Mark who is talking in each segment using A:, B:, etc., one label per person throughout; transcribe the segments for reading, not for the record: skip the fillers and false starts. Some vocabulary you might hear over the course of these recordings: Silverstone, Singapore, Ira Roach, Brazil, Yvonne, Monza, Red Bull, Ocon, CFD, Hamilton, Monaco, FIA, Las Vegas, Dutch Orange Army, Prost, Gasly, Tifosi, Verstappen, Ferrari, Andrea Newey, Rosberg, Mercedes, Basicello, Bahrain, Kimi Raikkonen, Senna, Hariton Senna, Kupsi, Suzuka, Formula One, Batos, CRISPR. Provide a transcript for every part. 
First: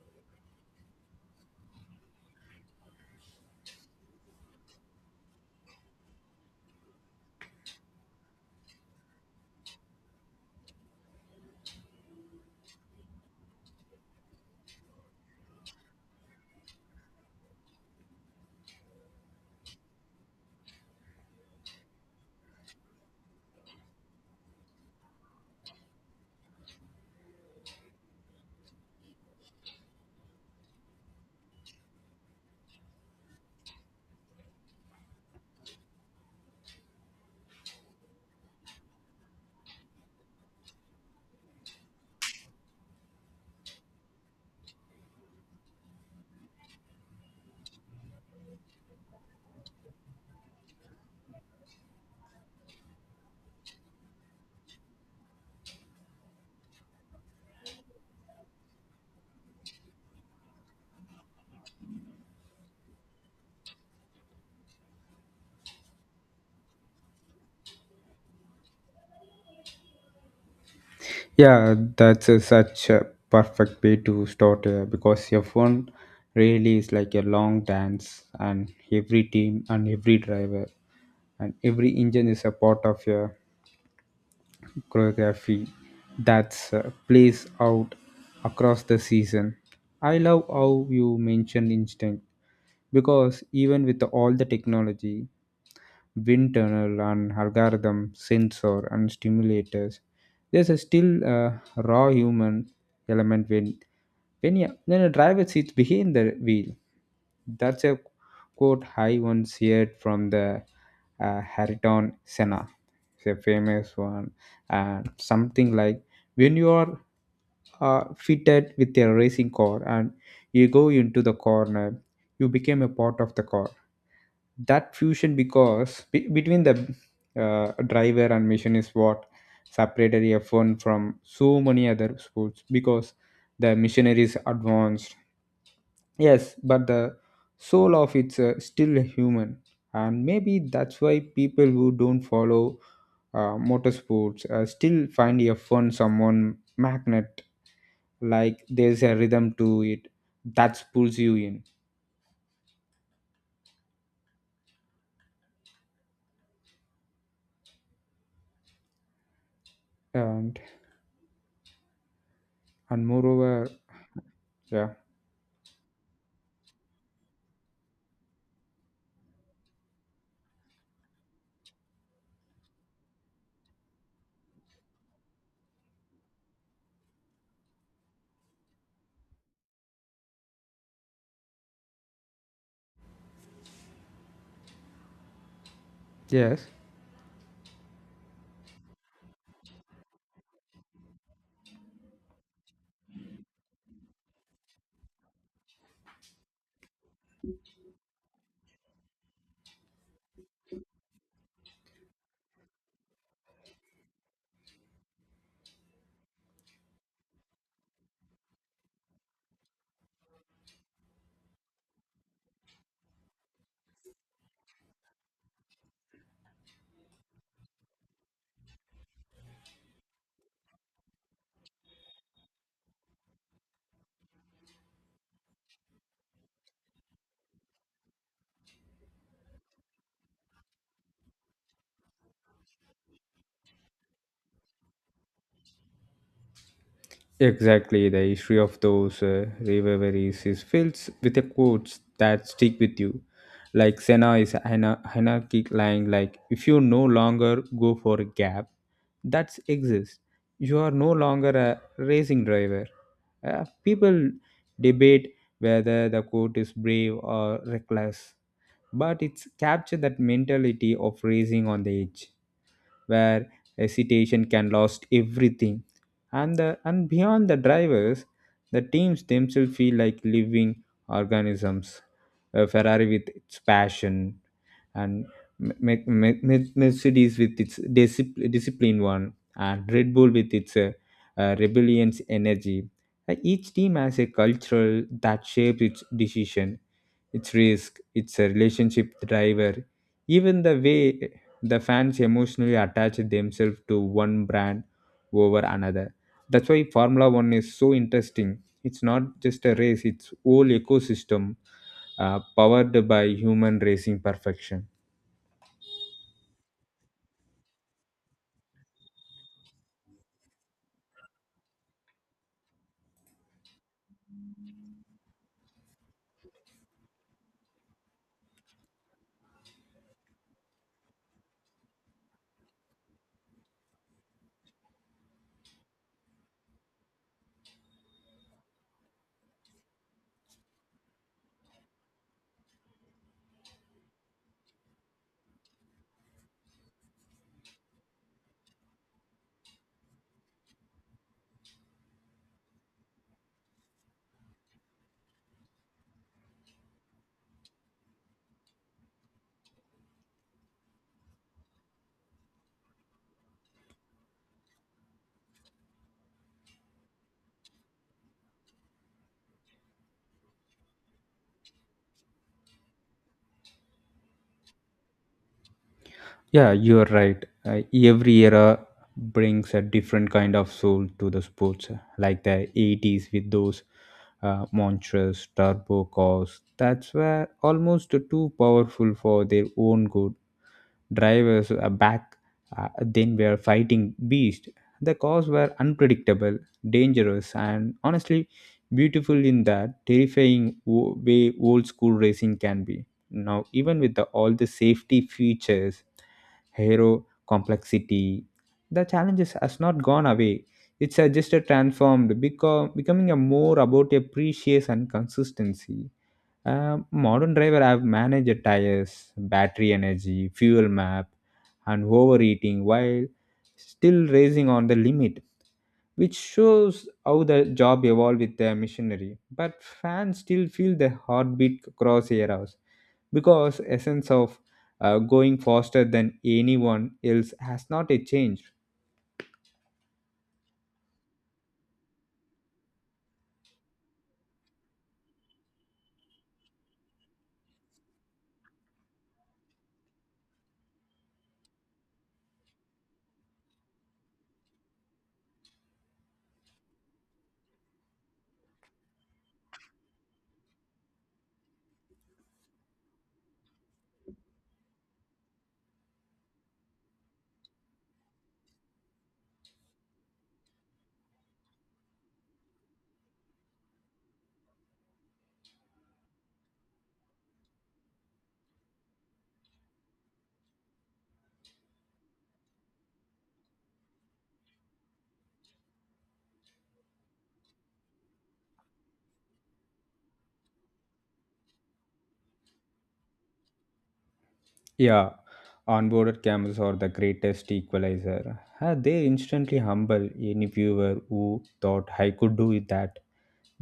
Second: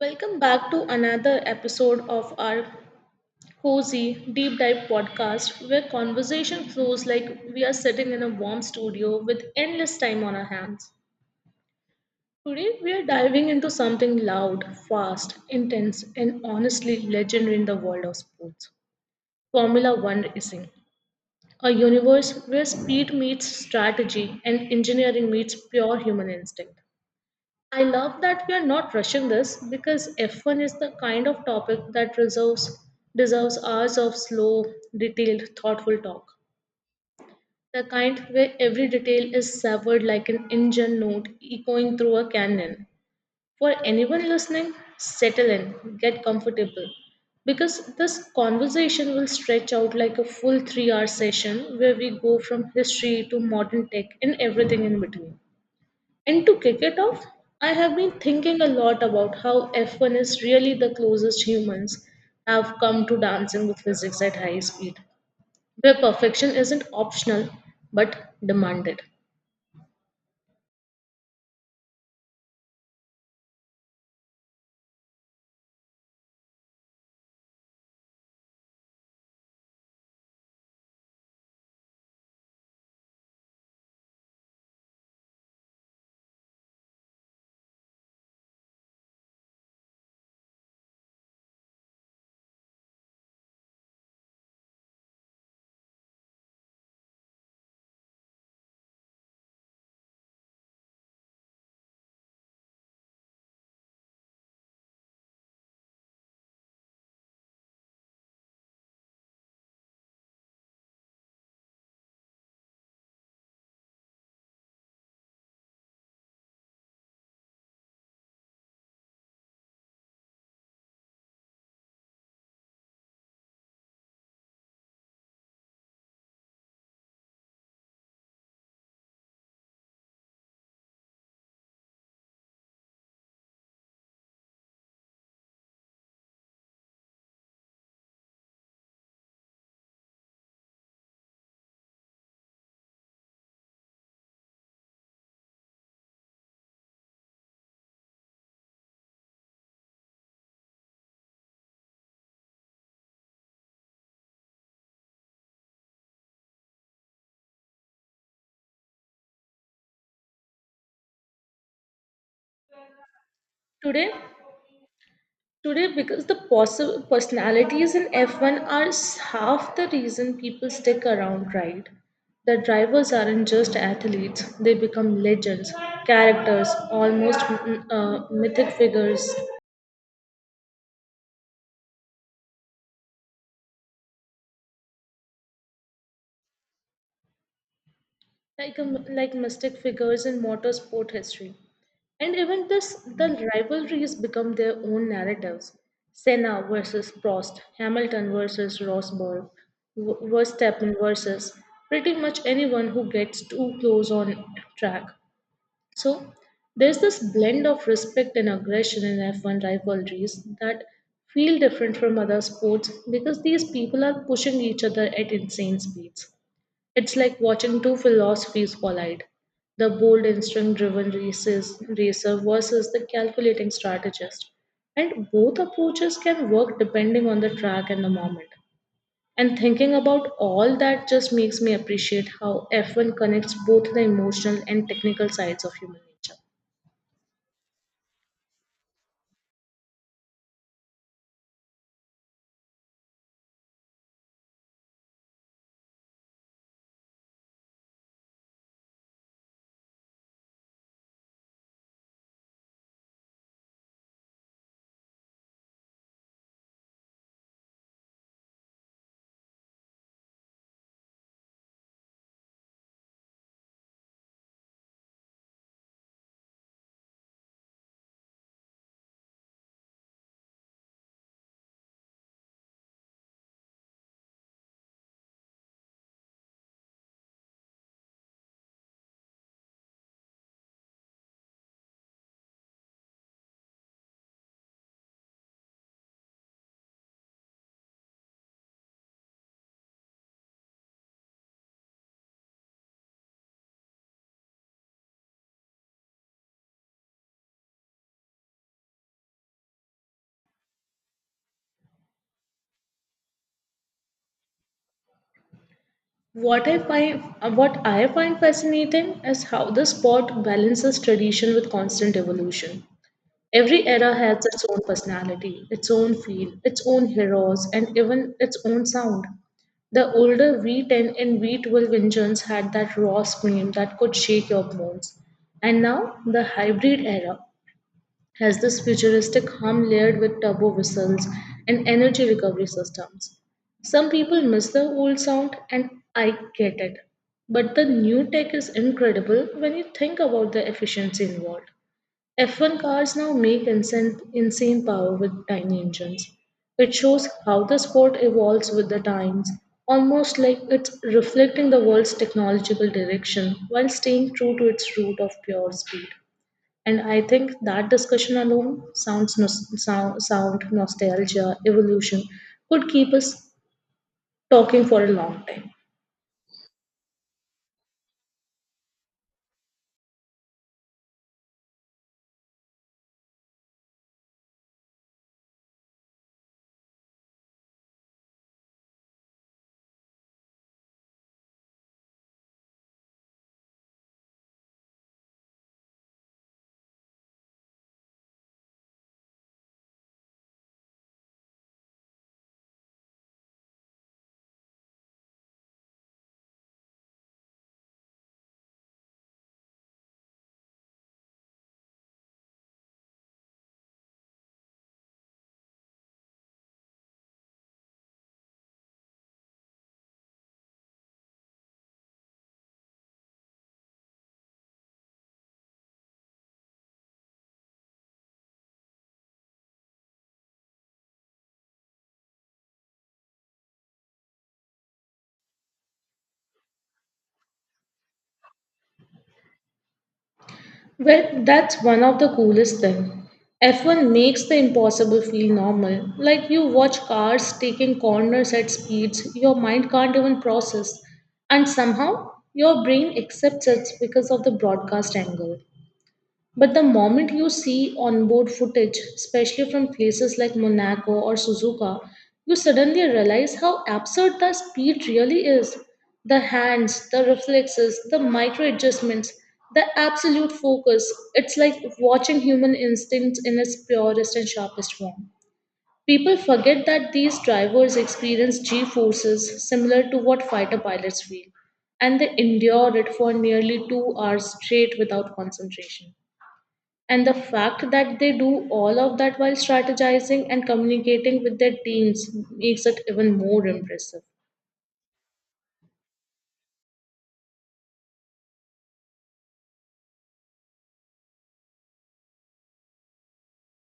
A: Welcome back to another episode of our cozy deep dive podcast where conversation flows like we are sitting in a warm studio with endless time on our hands. Today, we are diving into something loud, fast, intense, and honestly legendary in the world of sports Formula One racing, a universe where speed meets strategy and engineering meets pure human instinct. I love that we are not rushing this because F1 is the kind of topic that deserves hours of slow, detailed, thoughtful talk. The kind where every detail is savored like an engine note echoing through a canyon. For anyone listening, settle in, get comfortable, because this conversation will stretch out like a full 3 hour session where we go from history to modern tech and everything in between. And to kick it off, I have been thinking a lot about how F1 is really the closest humans have come to dancing with physics at high speed, where perfection isn't optional but demanded.
B: Yeah, that's such a perfect way to start because F1 really is like a long dance, and every team and every driver and every engine is a part of your choreography that's plays out across the season. I love how you mentioned instinct because even with all the technology, wind tunnel and algorithm sensor and stimulators there's a still raw human element when yeah, when a driver sits behind the wheel, that's a quote I once heard from the Hariton Senna. It's a famous one. And something like when you are fitted with a racing car and you go into the corner you became a part of the car, that fusion because between the driver and machine is what separated F1 from so many other sports because the machinery is advanced. Yes, but the soul of it's still human, and maybe that's why people who don't follow motorsports still find a fun someone magnet. Like there's a rhythm to it that pulls you in, and and moreover,
A: Today,
B: yeah,
A: today, because the personalities in F1 are half the reason people stick around, right? The drivers aren't just athletes, they become legends, characters, almost mythic figures
B: yes.
A: like a, like mystic figures in motorsport history. And even this, the rivalries become their own narratives. Senna versus Prost, Hamilton versus Rosberg, Verstappen versus pretty much anyone who gets too close on track. So there's this blend of respect and aggression in F1 rivalries that feel different from other sports because these people are pushing each other at insane speeds. It's like watching two philosophies collide the bold, instinct driven racer versus the calculating strategist. And both approaches can work depending on the track and the moment. And thinking about all that just makes me appreciate how F1 connects both the emotional and technical sides of human nature.
B: Exactly, the history of those rivalries is filled with the quotes that stick with you. Like Senna is anarchic line like if you no longer go for a gap, that's exists. You are no longer a racing driver. People debate whether the quote is brave or reckless, but it's captured that mentality of racing on the edge where hesitation can lost everything, and beyond the drivers the teams themselves feel like living organisms, a ferrari with its passion and mercedes with its disciplined one and red bull with its rebellions energy. Each team has a cultural that shapes its decision, its risk, its relationship with the driver, even the way the fans emotionally attach themselves to one brand over another. That's why Formula One is so interesting. It's not just a race, it's whole ecosystem powered by human racing perfection.
A: What I find fascinating is how the sport balances tradition with constant evolution. Every era has its own personality, its own feel, its own heroes, and even its own sound. The older V10 and V12 engines had that raw scream that could shake your bones. And now, the hybrid era has this futuristic hum layered with turbo whistles and energy recovery systems. Some people miss the old sound, and I get it. But the new tech is incredible when you think about the efficiency involved. F1 cars now make insane power with tiny engines. It shows how the sport evolves with the times, almost like it's reflecting the world's technological direction while staying true to its root of pure speed. And I think that discussion alone, sounds nos- sound, sound, nostalgia, evolution, could keep us talking for a long time.
B: Yeah, you're right. Every era brings a different kind of soul to the sports, like the 80s with those monstrous turbo cars that's were almost too powerful for their own good. Drivers back then were fighting beasts. The cars were unpredictable, dangerous, and honestly beautiful in that terrifying way old school racing can be. Now, even with all the safety features, hero complexity, the challenges has not gone away. It's just a transformed, becoming a more about a precious and consistency. Modern driver have managed tires, battery energy, fuel map, and overeating while still racing on the limit, which shows how the job evolved with the machinery. But fans still feel the heartbeat across eras because essence of going faster than anyone else has not yet changed.
A: Well, that's one of the coolest things. F1 makes the impossible feel normal. Like you watch cars taking corners at speeds your mind can't even process, and somehow your brain accepts it because of the broadcast angle. But the moment you see onboard footage, especially from places like Monaco or Suzuka, you suddenly realize how absurd the speed really is. The hands, the reflexes, the micro adjustments, the absolute focus. It's like watching human instinct in its purest and sharpest form. People forget that these drivers experience G forces similar to what fighter pilots feel, and they endure it for nearly 2 hours straight without concentration. And the fact that they do all of that while strategizing and communicating with their teams makes it even more impressive.
B: Yeah, onboarded cameras are the greatest equalizer. They instantly humble any viewer who thought I could do it that.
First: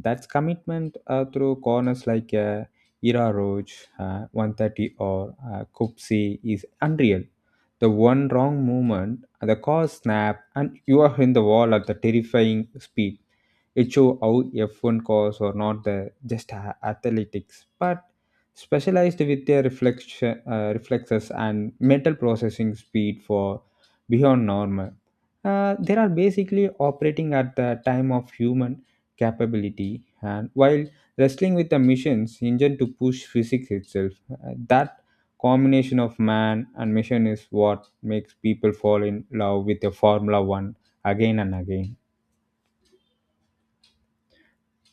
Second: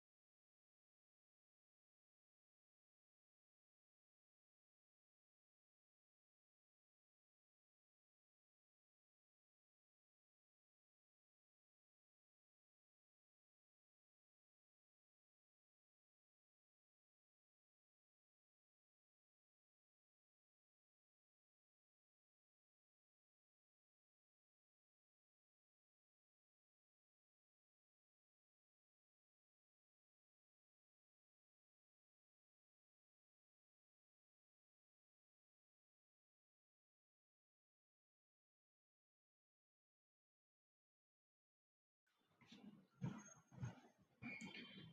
B: That's commitment through corners like Ira Roach, 130, or Kupsi is unreal. The one wrong movement, the car snap, and you are in the wall at the terrifying speed. It show how F1 cars are not the just athletics, but specialized with their reflection, reflexes and mental processing speed for beyond normal. They are basically operating at the time of human capability, and while wrestling with the mission's engine to push physics itself, that combination of man and mission is what makes people fall in love with the Formula One again and again.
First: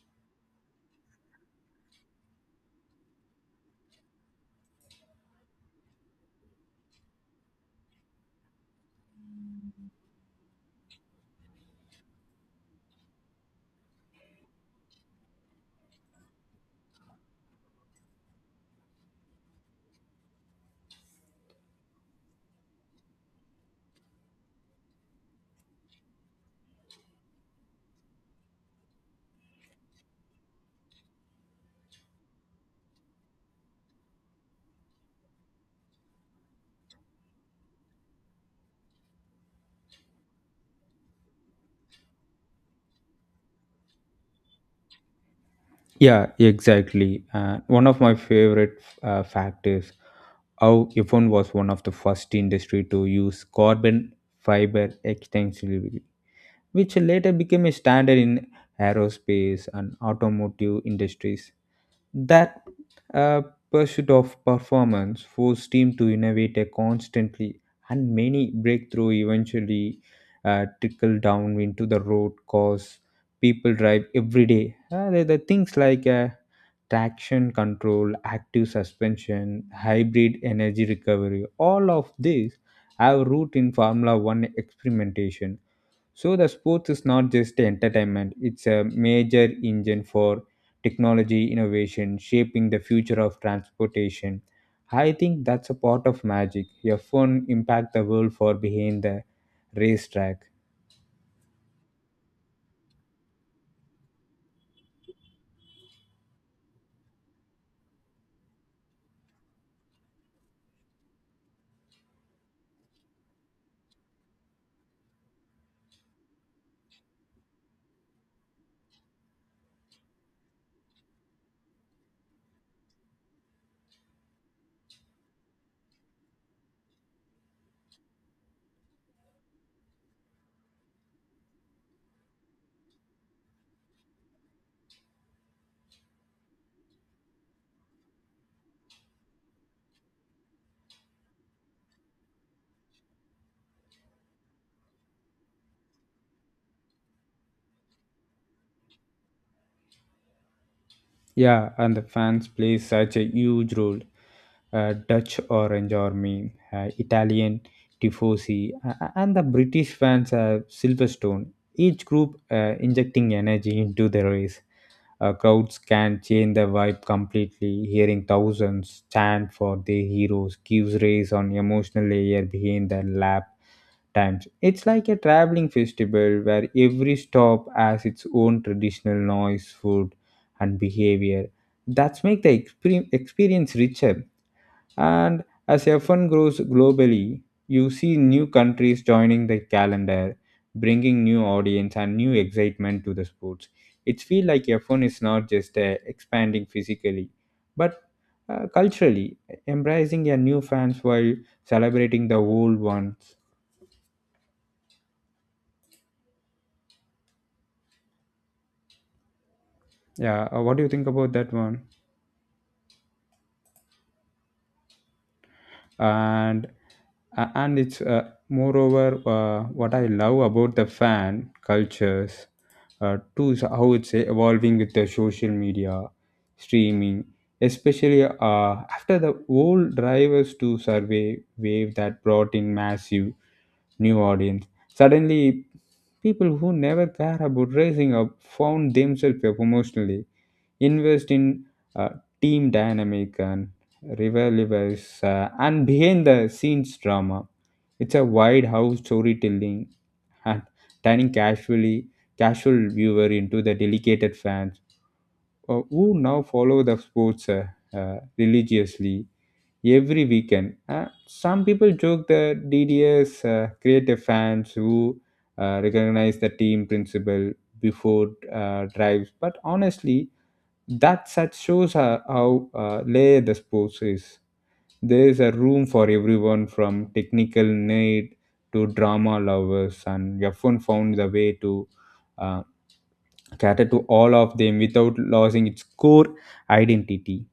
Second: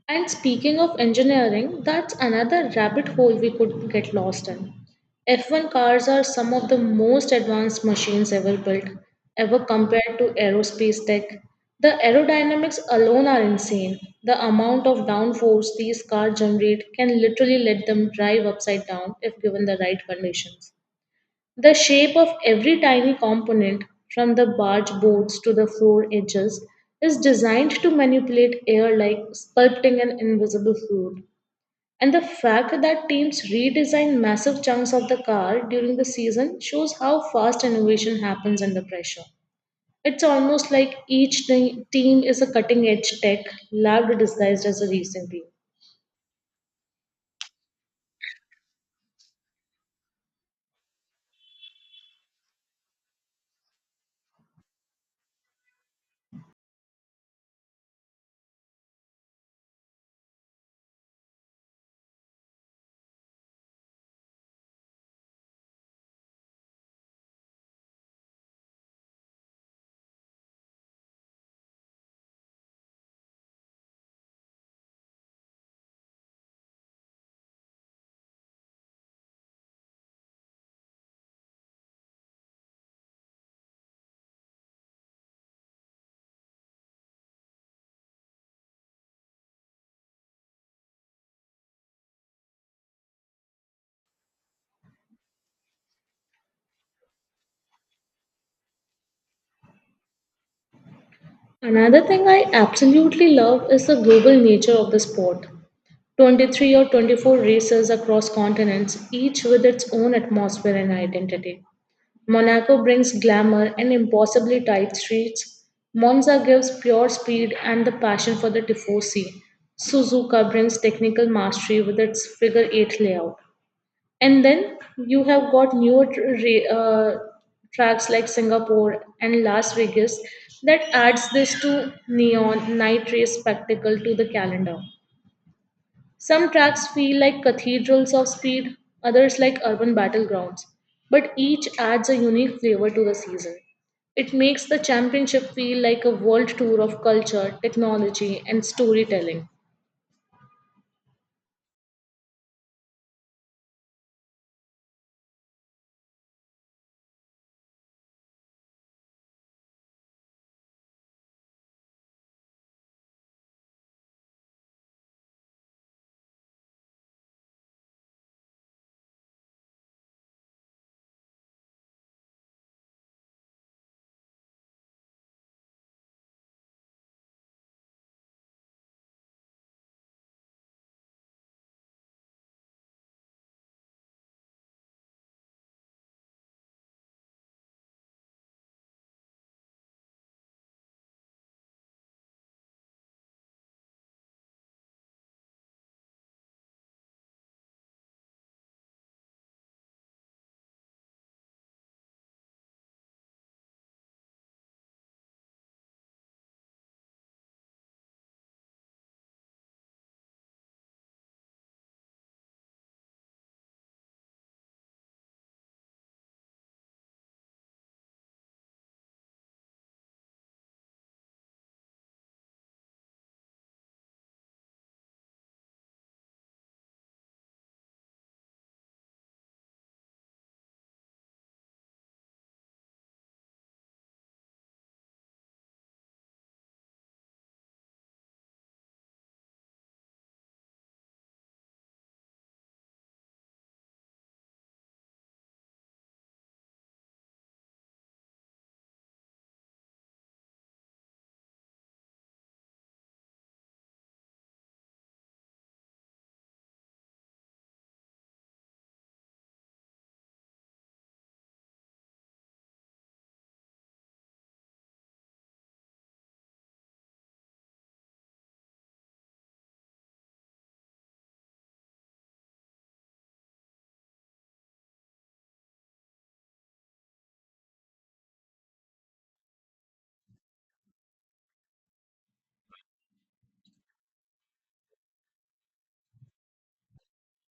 A: And speaking of engineering, that's another rabbit hole we could get lost in. F1 cars are some of the most advanced machines ever built, ever compared to aerospace tech. The aerodynamics alone are insane. The amount of downforce these cars generate can literally let them drive upside down if given the right conditions. The shape of every tiny component, from the barge boards to the floor edges, is designed to manipulate air like sculpting an invisible fluid. And the fact that teams redesign massive chunks of the car during the season shows how fast innovation happens under pressure. It's almost like each team is a cutting edge tech lab disguised as a racing team.
B: Yeah, exactly. One of my favorite fact is how Yvonne was one of the first industry to use carbon fiber extensively, which later became a standard in aerospace and automotive industries. That uh, pursuit of performance forced team to innovate a constantly, and many breakthrough eventually trickle down into the road cause people drive every day. The things like traction control, active suspension, hybrid energy recovery, all of these have root in Formula One experimentation, so the sports is not just entertainment, it's a major engine for technology innovation, shaping the future of transportation. I think that's a part of magic. Your phone impact the world for behind the racetrack.
A: Another thing I absolutely love is the global nature of the sport. 23 or 24 races across continents, each with its own atmosphere and identity. Monaco brings glamour and impossibly tight streets. Monza gives pure speed and the passion for the Tifosi. Suzuka brings technical mastery with its figure eight layout. And then you have got tracks like Singapore and Las Vegas that adds this to neon night race spectacle to the calendar. Some tracks feel like cathedrals of speed, others like urban battlegrounds, but each adds a unique flavor to the season. It makes the championship feel like a world tour of culture, technology, and storytelling.
B: Yeah, and the fans play such a huge role. Dutch Orange Army, Italian Tifosi, and the British fans Silverstone, each group injecting energy into the race. Crowds can change the vibe completely. Hearing thousands chant for their heroes gives rise on emotional layer behind the lap times. It's like a traveling festival where every stop has its own traditional noise, food, and behavior. That's make the experience richer. And as F1 grows globally, you see new countries joining the calendar, bringing new audience and new excitement to the sports. It feels like F1 is not just expanding physically, but culturally, embracing your new fans while celebrating the old ones. Yeah, what do you think about that one? And and it's moreover what I love about the fan cultures too is how it's evolving with the social media streaming, especially after the old drivers to survey wave that brought in massive new audience. Suddenly people who never care about raising up found themselves promotionally invest in uh, team dynamic and rivalries and behind the scenes drama. It's a wide house storytelling, and turning casual viewer into the dedicated fans who now follow the sports religiously every weekend. Some people joke the DDS creative fans who recognize the team principle before drives, but honestly, that set shows how layered the sports is. There is a room for everyone from technical need to drama lovers, and F1 found the way to uh, cater to all of them without losing its core identity.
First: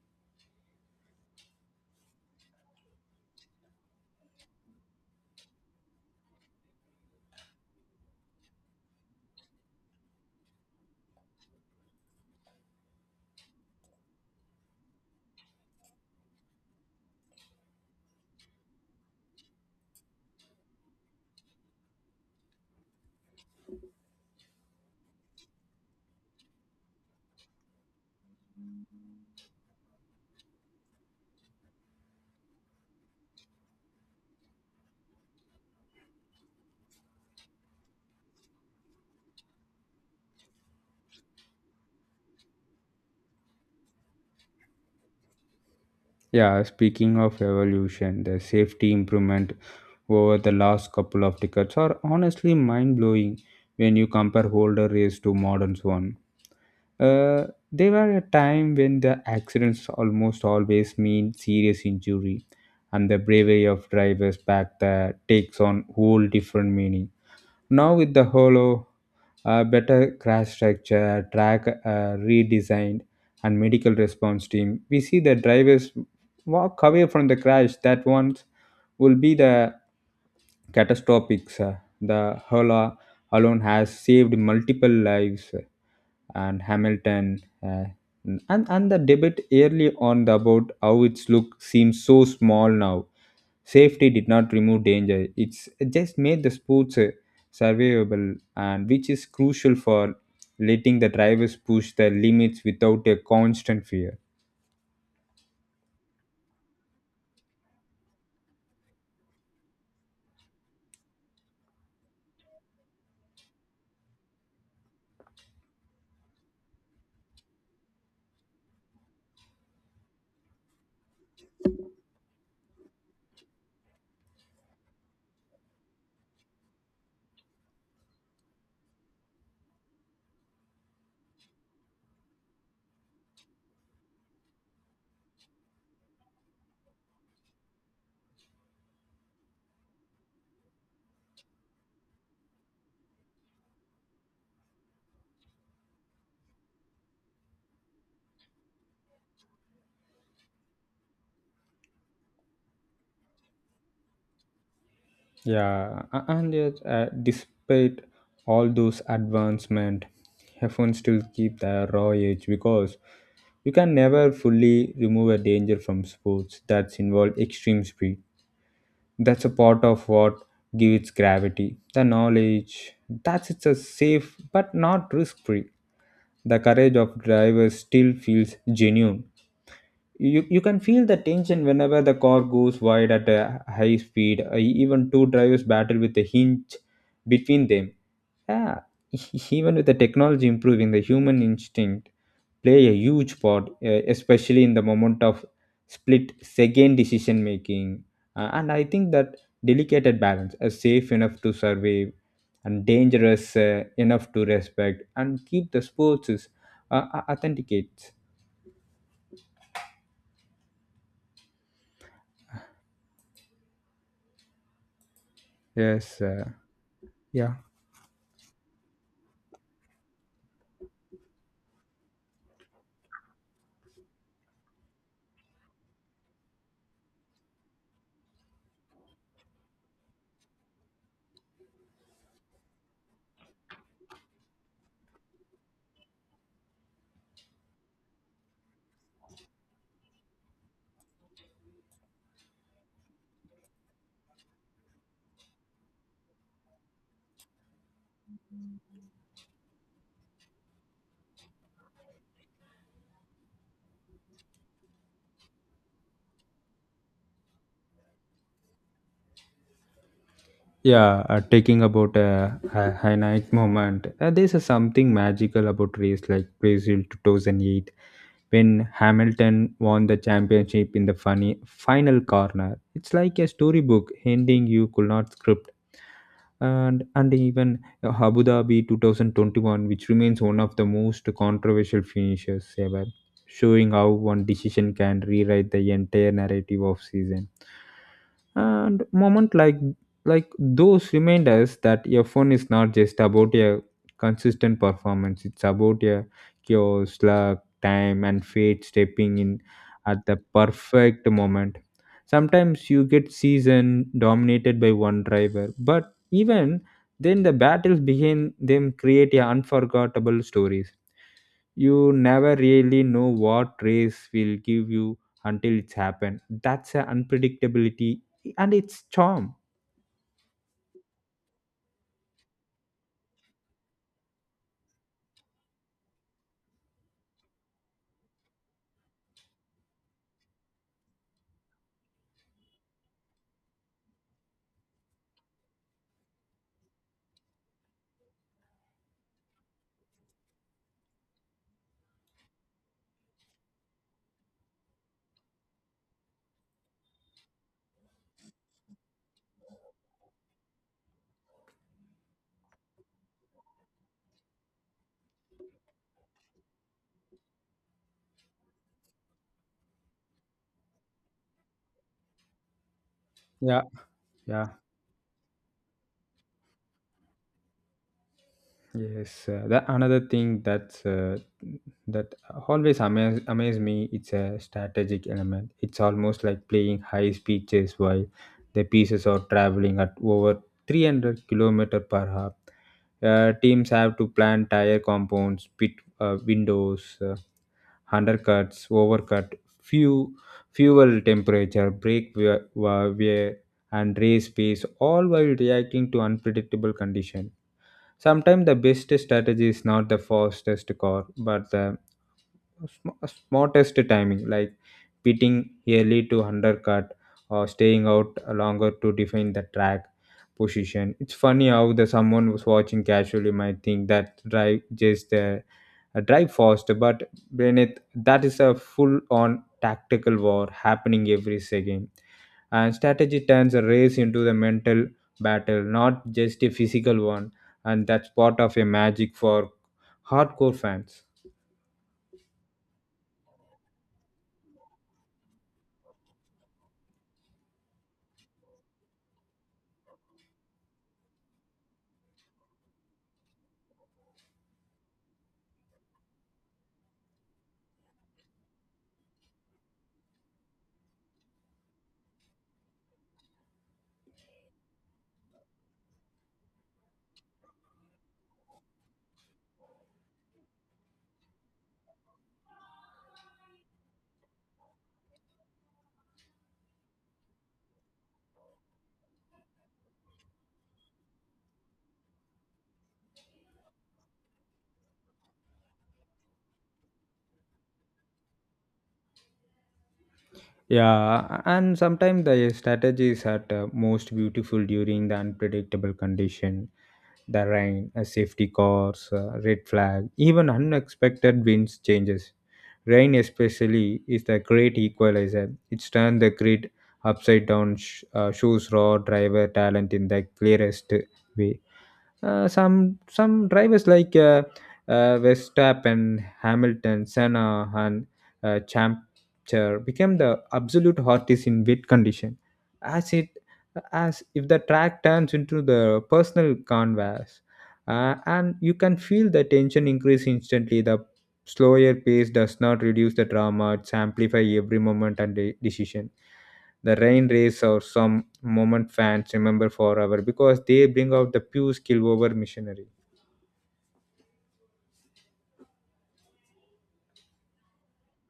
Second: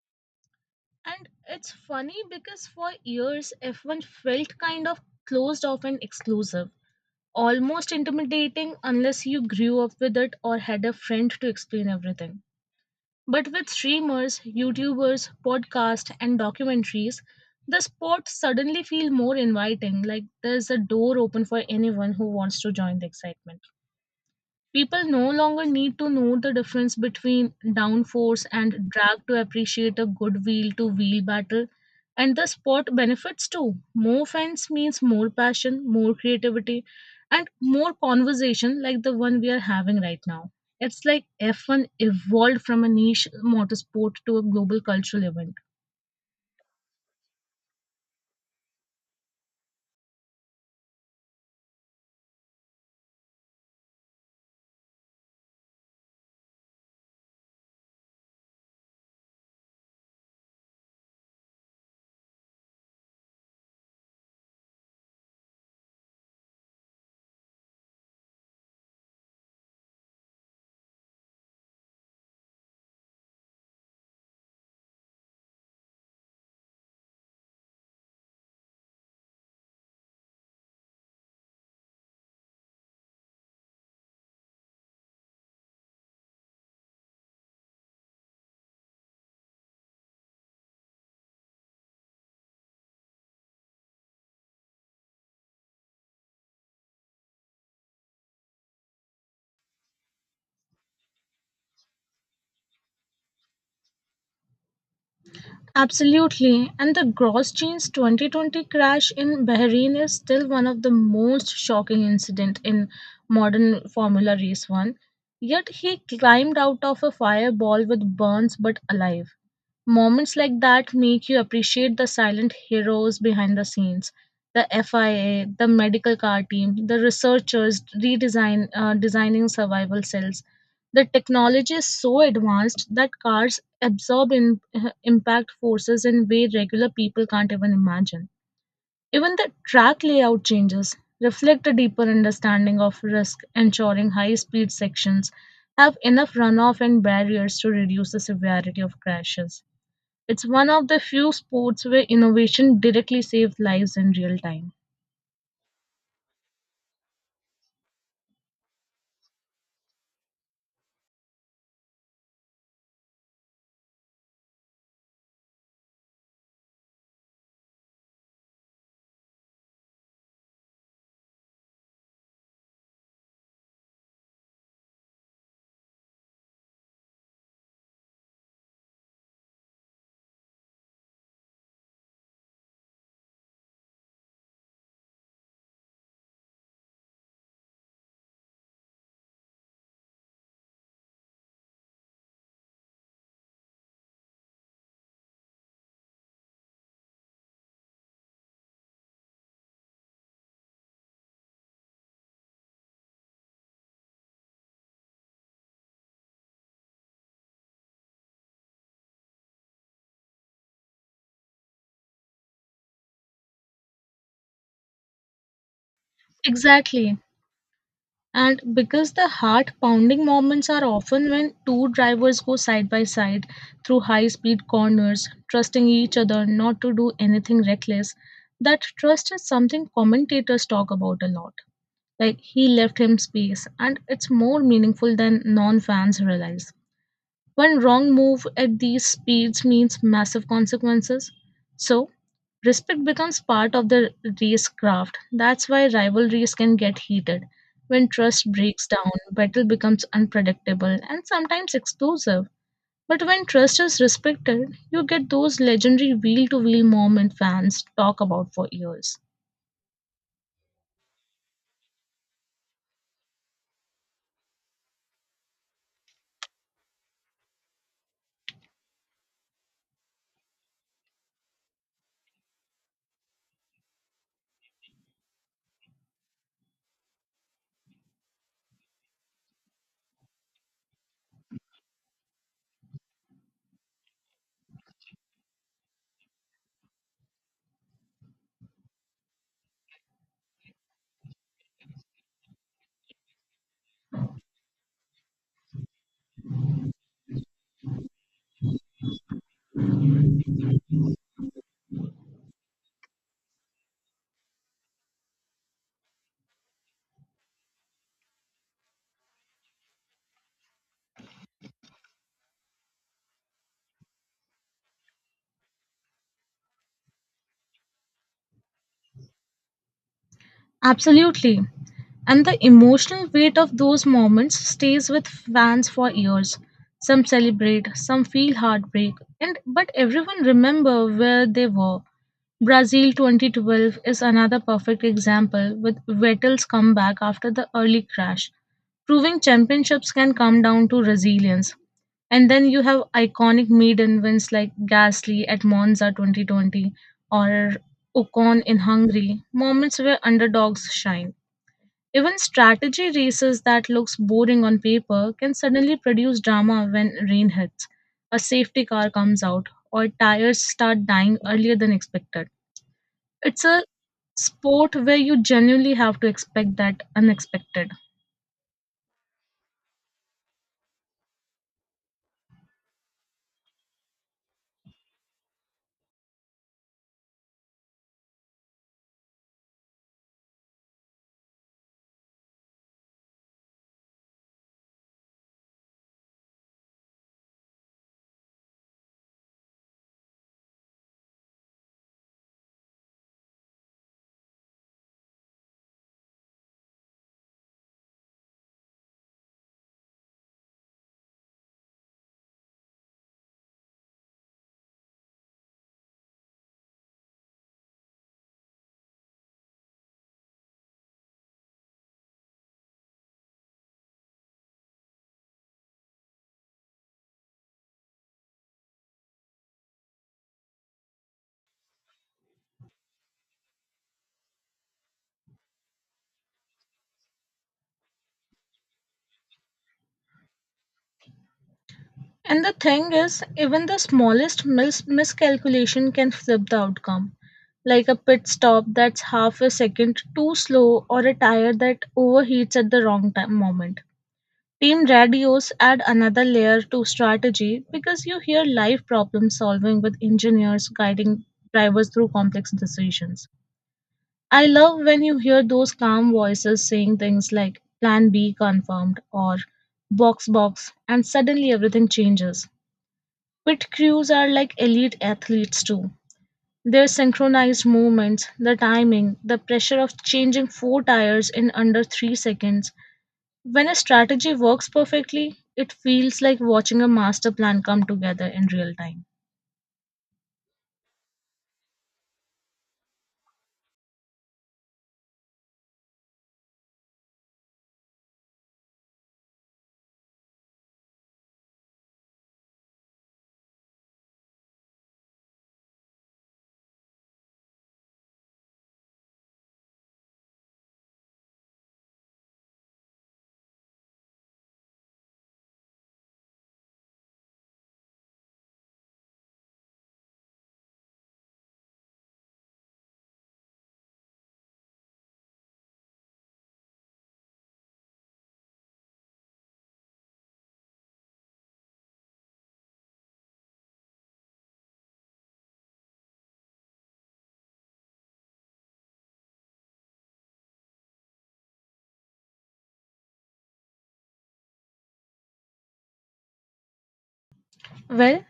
A: And it's funny because for years F1 felt kind of closed off and exclusive, almost intimidating unless you grew up with it or had a friend to explain everything. But with streamers, YouTubers, podcasts, and documentaries, the sports suddenly feel more inviting, like there's a door open for anyone who wants to join the excitement. People no longer need to know the difference between downforce and drag to appreciate a good wheel to wheel battle. And the sport benefits too. More fans means more passion, more creativity, and more conversation like the one we are having right now. It's like F1 evolved from a niche motorsport to a global cultural event.
B: Yeah, speaking of evolution, the safety improvement over the last couple of decades are honestly mind blowing when you compare older race to modern one. Uh, there were a time when the accidents almost always mean serious injury, and the bravery of drivers back there takes on whole different meaning. Now with the hollow, better crash structure, track redesigned, and medical response team, we see the drivers walk away from the crash that once will be the catastrophic, sir. The hollow alone has saved multiple lives, sir, and Hamilton. Uh, and the debate early on about how its look seems so small now, safety did not remove danger, it just made the sports survivable, and which is crucial for letting the drivers push their limits without a constant fear.
A: Absolutely. And the Grosjean's 2020 crash in Bahrain is still one of the most shocking incident in modern Formula Race 1. Yet he climbed out of a fireball with burns but alive. Moments like that make you appreciate the silent heroes behind the scenes the FIA, the medical car team, the researchers redesign designing survival cells. The technology is so advanced that cars impact forces in way regular people can't even imagine. Even the track layout changes reflect a deeper understanding of risk, ensuring high speed sections have enough runoff and barriers to reduce the severity of crashes. It's one of the few sports where innovation directly saved lives in real time.
B: Yeah, and yet despite all those advancement, F1 still keep the raw edge because you can never fully remove a danger from sports that's involve extreme speed. That's a part of what gives its gravity, the knowledge that it's a safe but not risk free, the courage of drivers still feels genuine. You can feel the tension whenever the car goes wide at a high speed. Even two drivers battle with a hinge between them, yeah. Even with the technology improving, the human instinct play a huge part, especially in the moment of split second decision making. And I think that delicate balance is safe enough to survive and dangerous enough to respect and keep the sports uh, authenticates. Yes,
A: Exactly.
B: yeah.
A: And because the heart pounding moments are often when two drivers go side by side through high speed corners, trusting each other not to do anything reckless, that trust is something commentators talk about a lot. Like he left him space, and it's more meaningful than non fans realize. One wrong move at these speeds means massive consequences. So, respect becomes part of the race craft. That's why rivalries can get heated. When trust breaks down, battle becomes unpredictable and sometimes exclusive. But when trust is respected, you get those legendary wheel to wheel moment fans talk about for years.
B: Yeah, taking about a high moment. There's a something magical about race like Brazil 2008 when Hamilton won the championship in the funny final corner. It's like a storybook ending you could not script. And even Abu Dhabi 2021, which remains one of the most controversial finishes ever, showing how one decision can rewrite the entire narrative of season. And moment like those remind us that F1 is not just about a consistent performance, it's about a chaos luck time and fate stepping in at the perfect moment. Sometimes you get season dominated by one driver, but even then the battles behind them create a unforgettable stories. You never really know what race will give you until it's happened. That's a unpredictability and it's charm.
A: Absolutely. And the emotional weight of those moments stays with fans for years. Some celebrate, some feel heartbreak, and but everyone remember where they were. Brazil 2012 is another perfect example with Vettel's comeback after the early crash, proving championships can come down to resilience. And then you have iconic maiden wins like Gasly at Monza 2020 or Ocon in Hungary, moments where underdogs shine. Even strategy races that looks boring on paper can suddenly produce drama when rain hits, a safety car comes out, or tires start dying earlier than expected. It's
B: Yeah,
A: a
B: yeah.
A: sport where you genuinely have to expect that unexpected.
B: Yes, the another thing that's that always amaze me. It's a strategic element. It's almost like playing high speed chase while the pieces are traveling at over 300 kilometer per hour. Teams have to plan tire compounds, pit windows, undercuts, overcut, few fuel temperature, brake wear, and race pace, all while reacting to unpredictable conditions. Sometimes the best strategy is not the fastest car, but the smartest timing. Like pitting early to undercut or staying out longer to defend the track position. It's funny how the someone was watching casually might think that drive just drive fast, but beneath that is a full-on tactical war happening every second. And strategy turns a race into the mental battle, not just a physical one. And that's part of a magic for hardcore fans.
A: And the thing is, even the smallest miscalculation can flip the outcome, like a pit stop that's half a second too slow or a tire that overheats at the wrong time moment. Team radios add another layer to strategy because you hear live problem solving with engineers guiding drivers through complex decisions. I love when you hear those calm voices saying things like plan B confirmed or box box and suddenly everything changes. Pit crews are like elite athletes too. Their synchronized movements, the timing, the pressure of changing four tires in under 3 seconds. When a strategy works perfectly, it feels like watching a master plan come together in real time.
B: Yeah, and sometimes the strategies are the most beautiful during the unpredictable condition, the rain, a safety course, red flag, even unexpected winds changes. Rain especially is the great equalizer. It's turned the grid upside down, shows raw driver talent in the clearest way. Some drivers like Verstappen, Hamilton, Senna, and Champcher became the absolute hottest in wet condition, as it as if the track turns into the personal canvas, and you can feel the tension increase instantly. The slower pace does not reduce the drama; it amplifies every moment and decision. The rain race or some moment fans remember forever because they bring out the pure skill over machinery.
A: Well,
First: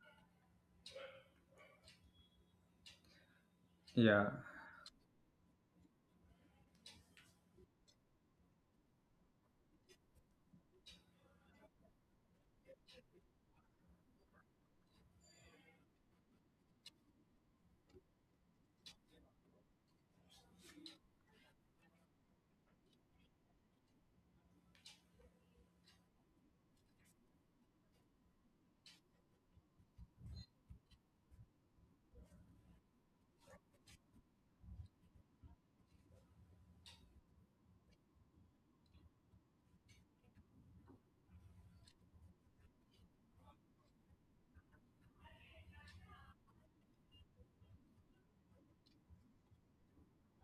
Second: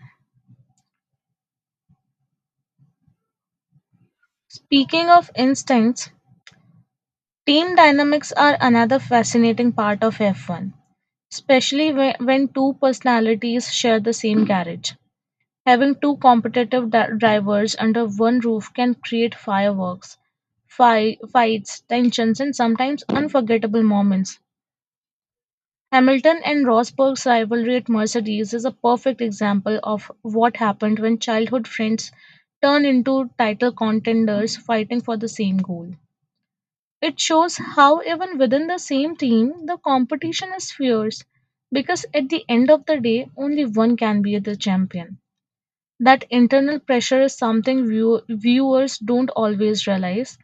B: Yeah.
A: speaking of instincts, team dynamics are another fascinating part of F1, especially when two personalities share the same garage. Having two competitive drivers under one roof can create fireworks, fights, tensions, and sometimes unforgettable moments. Hamilton and Rosberg's rivalry at Mercedes is a perfect example of what happened when childhood friends turn into title contenders fighting for the same goal. It shows how, even within the same team, the competition is fierce because at the end of the day, only one can be the champion. That internal pressure is something viewers don't always realize,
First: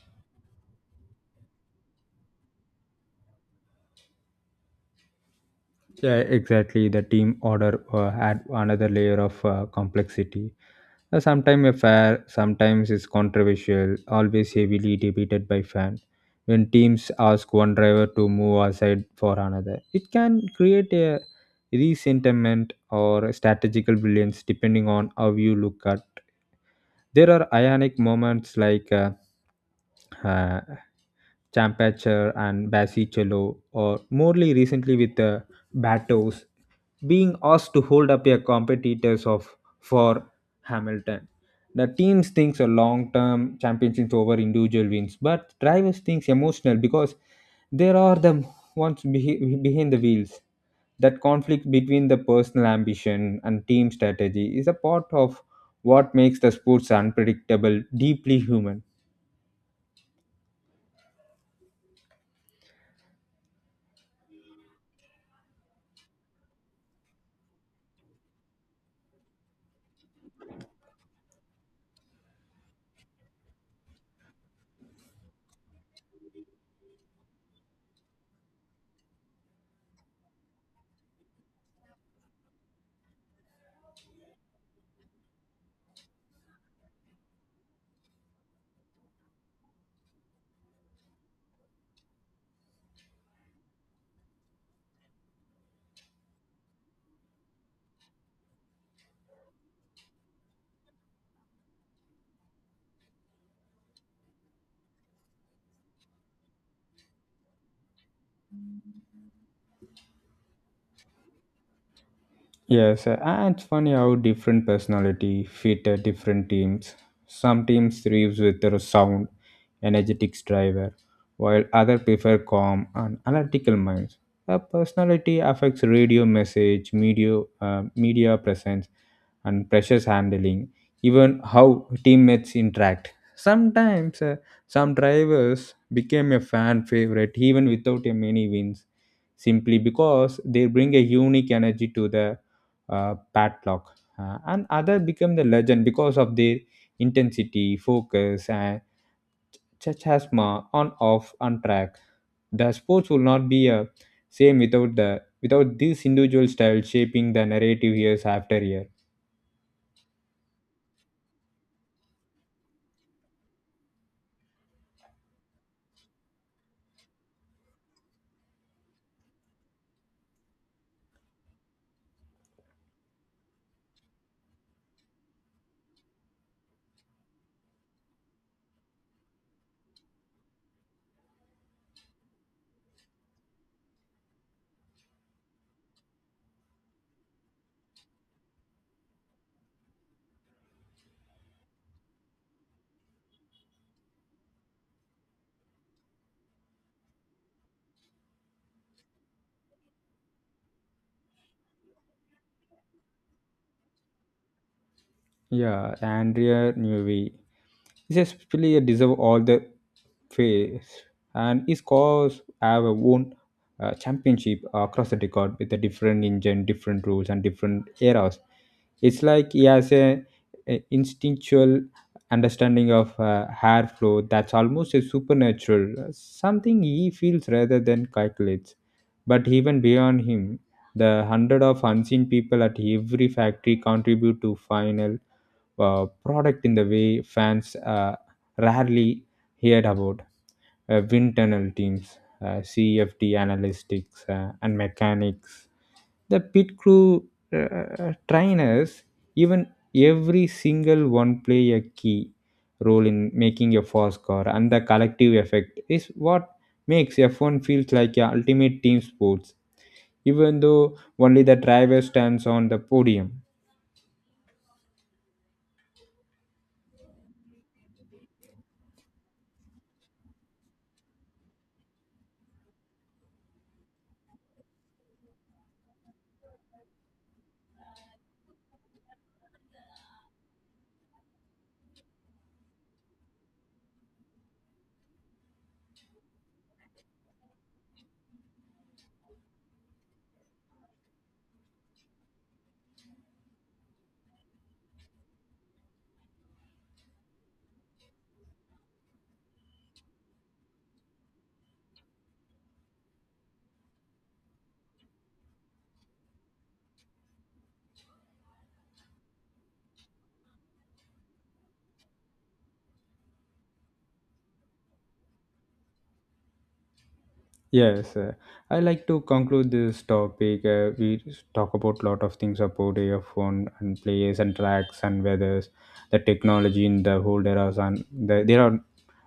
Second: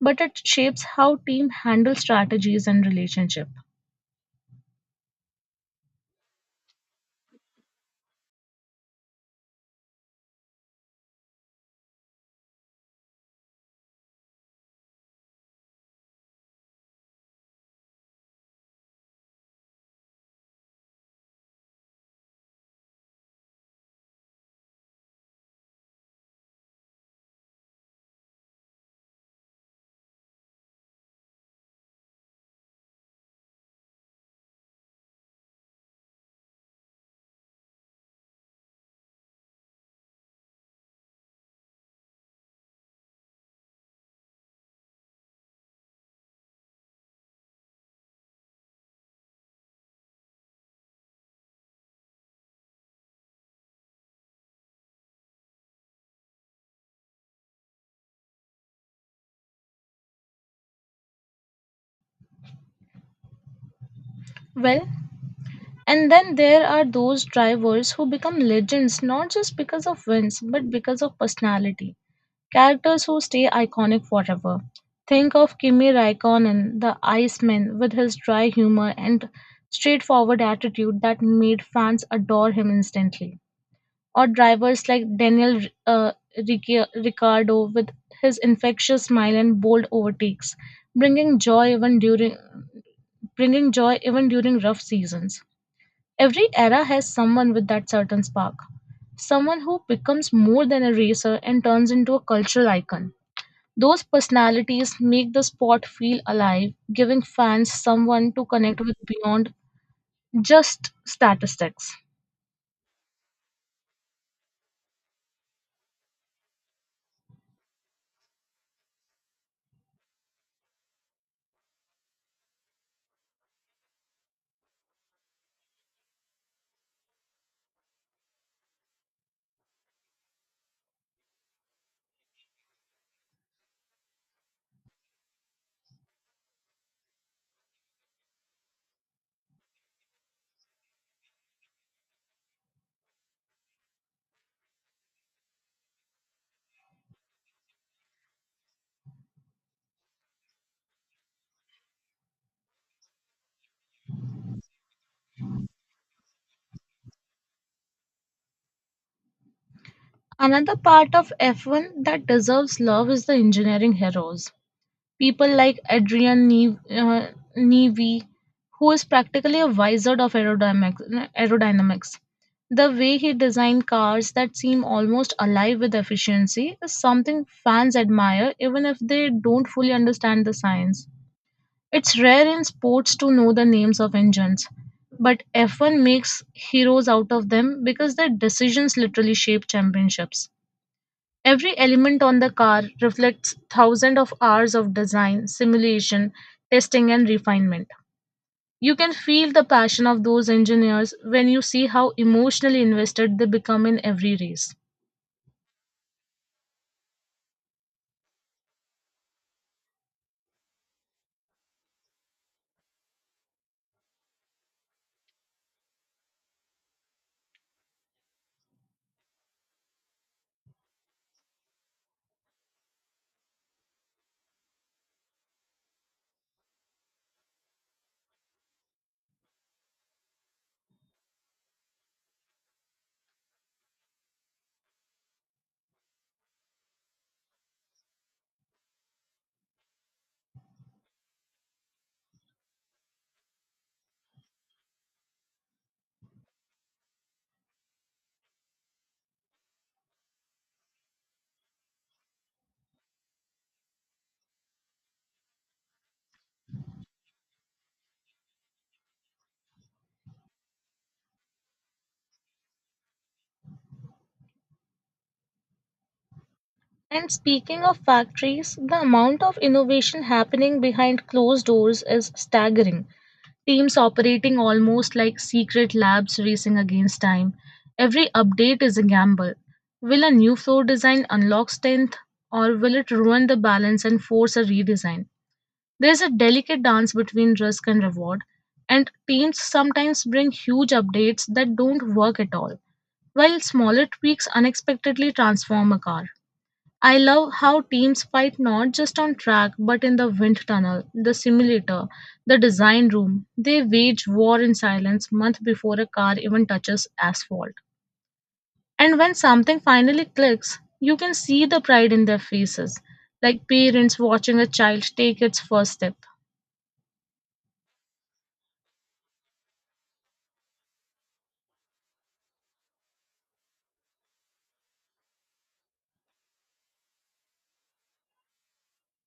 A: but it shapes how team handle strategies and relationship.
B: Yeah, exactly. The team order add another layer of complexity. Sometimes a fair, sometimes it's controversial, always heavily debated by fans. When teams ask one driver to move aside for another, it can create a resentiment or strategical brilliance depending on how you look at. There are ionic moments like uh, Champacher and Basicello, or morely recently with Batos, being asked to hold up a competitors of for Hamilton. The teams thinks a long-term championships over individual wins, but drivers thinks emotional because there are the ones behind the wheels. That conflict between the personal ambition and team strategy is a part of what makes the sports unpredictable, deeply human.
A: Well, and then there are those drivers who become legends not just because of wins but because of personality. Characters who stay iconic forever. Think of Kimi Raikkonen, the Iceman, with his dry humor and straightforward attitude that made fans adore him instantly. Or drivers like uh, Ricciardo with his infectious smile and bold overtakes, bringing joy even during bringing joy even during rough seasons. Every era has someone with that certain spark, someone who becomes more than a racer and turns into a cultural icon. Those personalities make the sport feel alive, giving fans someone to connect with beyond just statistics.
B: Yes, and it's funny how different personality fit at different teams. Some teams thrives with their sound, energetic driver, while other prefer calm and analytical minds. A personality affects radio message, media presence, and pressures handling, even how teammates interact. Some drivers became a fan favorite even without a many wins, simply because they bring a unique energy to the padlock, and other become the legend because of their intensity, focus, and chasma on off and track. The sports will not be a same without this individual style shaping the narrative years after year.
A: Another part of F1 that deserves love is the engineering heroes. People like Newey, who is practically a wizard of aerodynamics. The way he designed cars that seem almost alive with efficiency is something fans admire even if they don't fully understand the science. It's rare in sports to know the names of engines, but F1 makes heroes out of them because their decisions literally shape championships. Every element on the car reflects thousands of hours of design, simulation, testing, and refinement. You can feel the passion of those engineers when you see how emotionally invested they become in every race.
B: Yeah, Andrea Newey is especially a deserve all the phase, and his cars have a won championship across the record with a different engine, different rules, and different eras. It's like he has a instinctual understanding of hair flow that's almost a supernatural, something he feels rather than calculates. But even beyond him, the hundred of unseen people at every factory contribute to final product in the way fans rarely heard about wind tunnel teams, CFD analytics, and mechanics, the pit crew trainers, even every single one play a key role in making a fast car, and the collective effect is what makes F1 feels like a ultimate team sports, even though only the driver stands on the podium.
A: And speaking of factories, the amount of innovation happening behind closed doors is staggering. Teams operating almost like secret labs racing against time. Every update is a gamble. Will a new floor design unlock strength, or will it ruin the balance and force a redesign? There's a delicate dance between risk and reward, and teams sometimes bring huge updates that don't work at all, while smaller tweaks unexpectedly transform a car. I love how teams fight not just on track but in the wind tunnel, the simulator, the design room. They wage war in silence months before a car even touches asphalt. And when something finally clicks, you can see the pride in their faces, like parents watching a child take its first step.
B: Yes, I like to conclude this topic. We talk about lot of things about earphone and players and tracks and weathers, the technology in the whole eras and the, they are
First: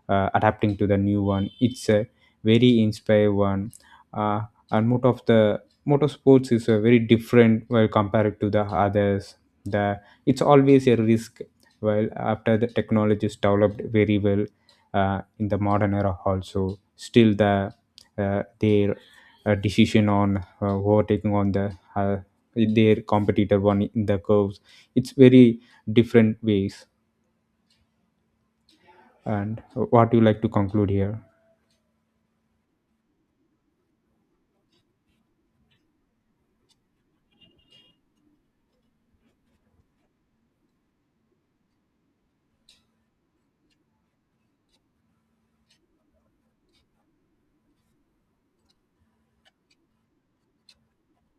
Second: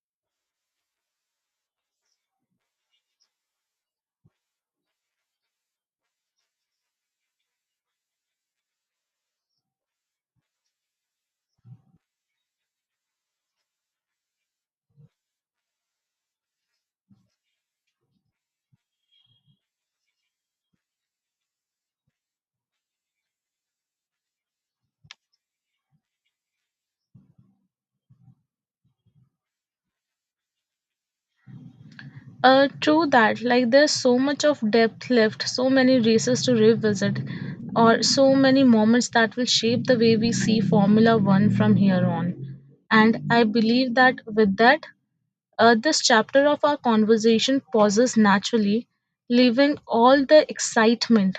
B: adapting to the new one. It's a very inspiring one, uh, and most of the motorsports is a very different while compared to the others. The It's always a risk. While after the technology is developed very well in the modern era also, still the their decision on overtaking on the their competitor one in the curves it's very different ways. And what do you like to conclude here?
A: True that. Like there's so much of depth left, so many races to revisit, or so many moments that will shape the way we see Formula One from here on. And I believe that with that, this chapter of our conversation pauses naturally, leaving all the excitement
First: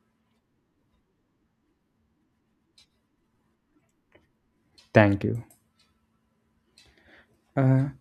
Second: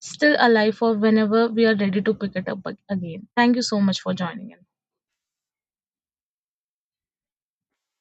A: still alive for whenever we are ready to pick it up again. Thank you so much for joining in.
B: Thank you, uh,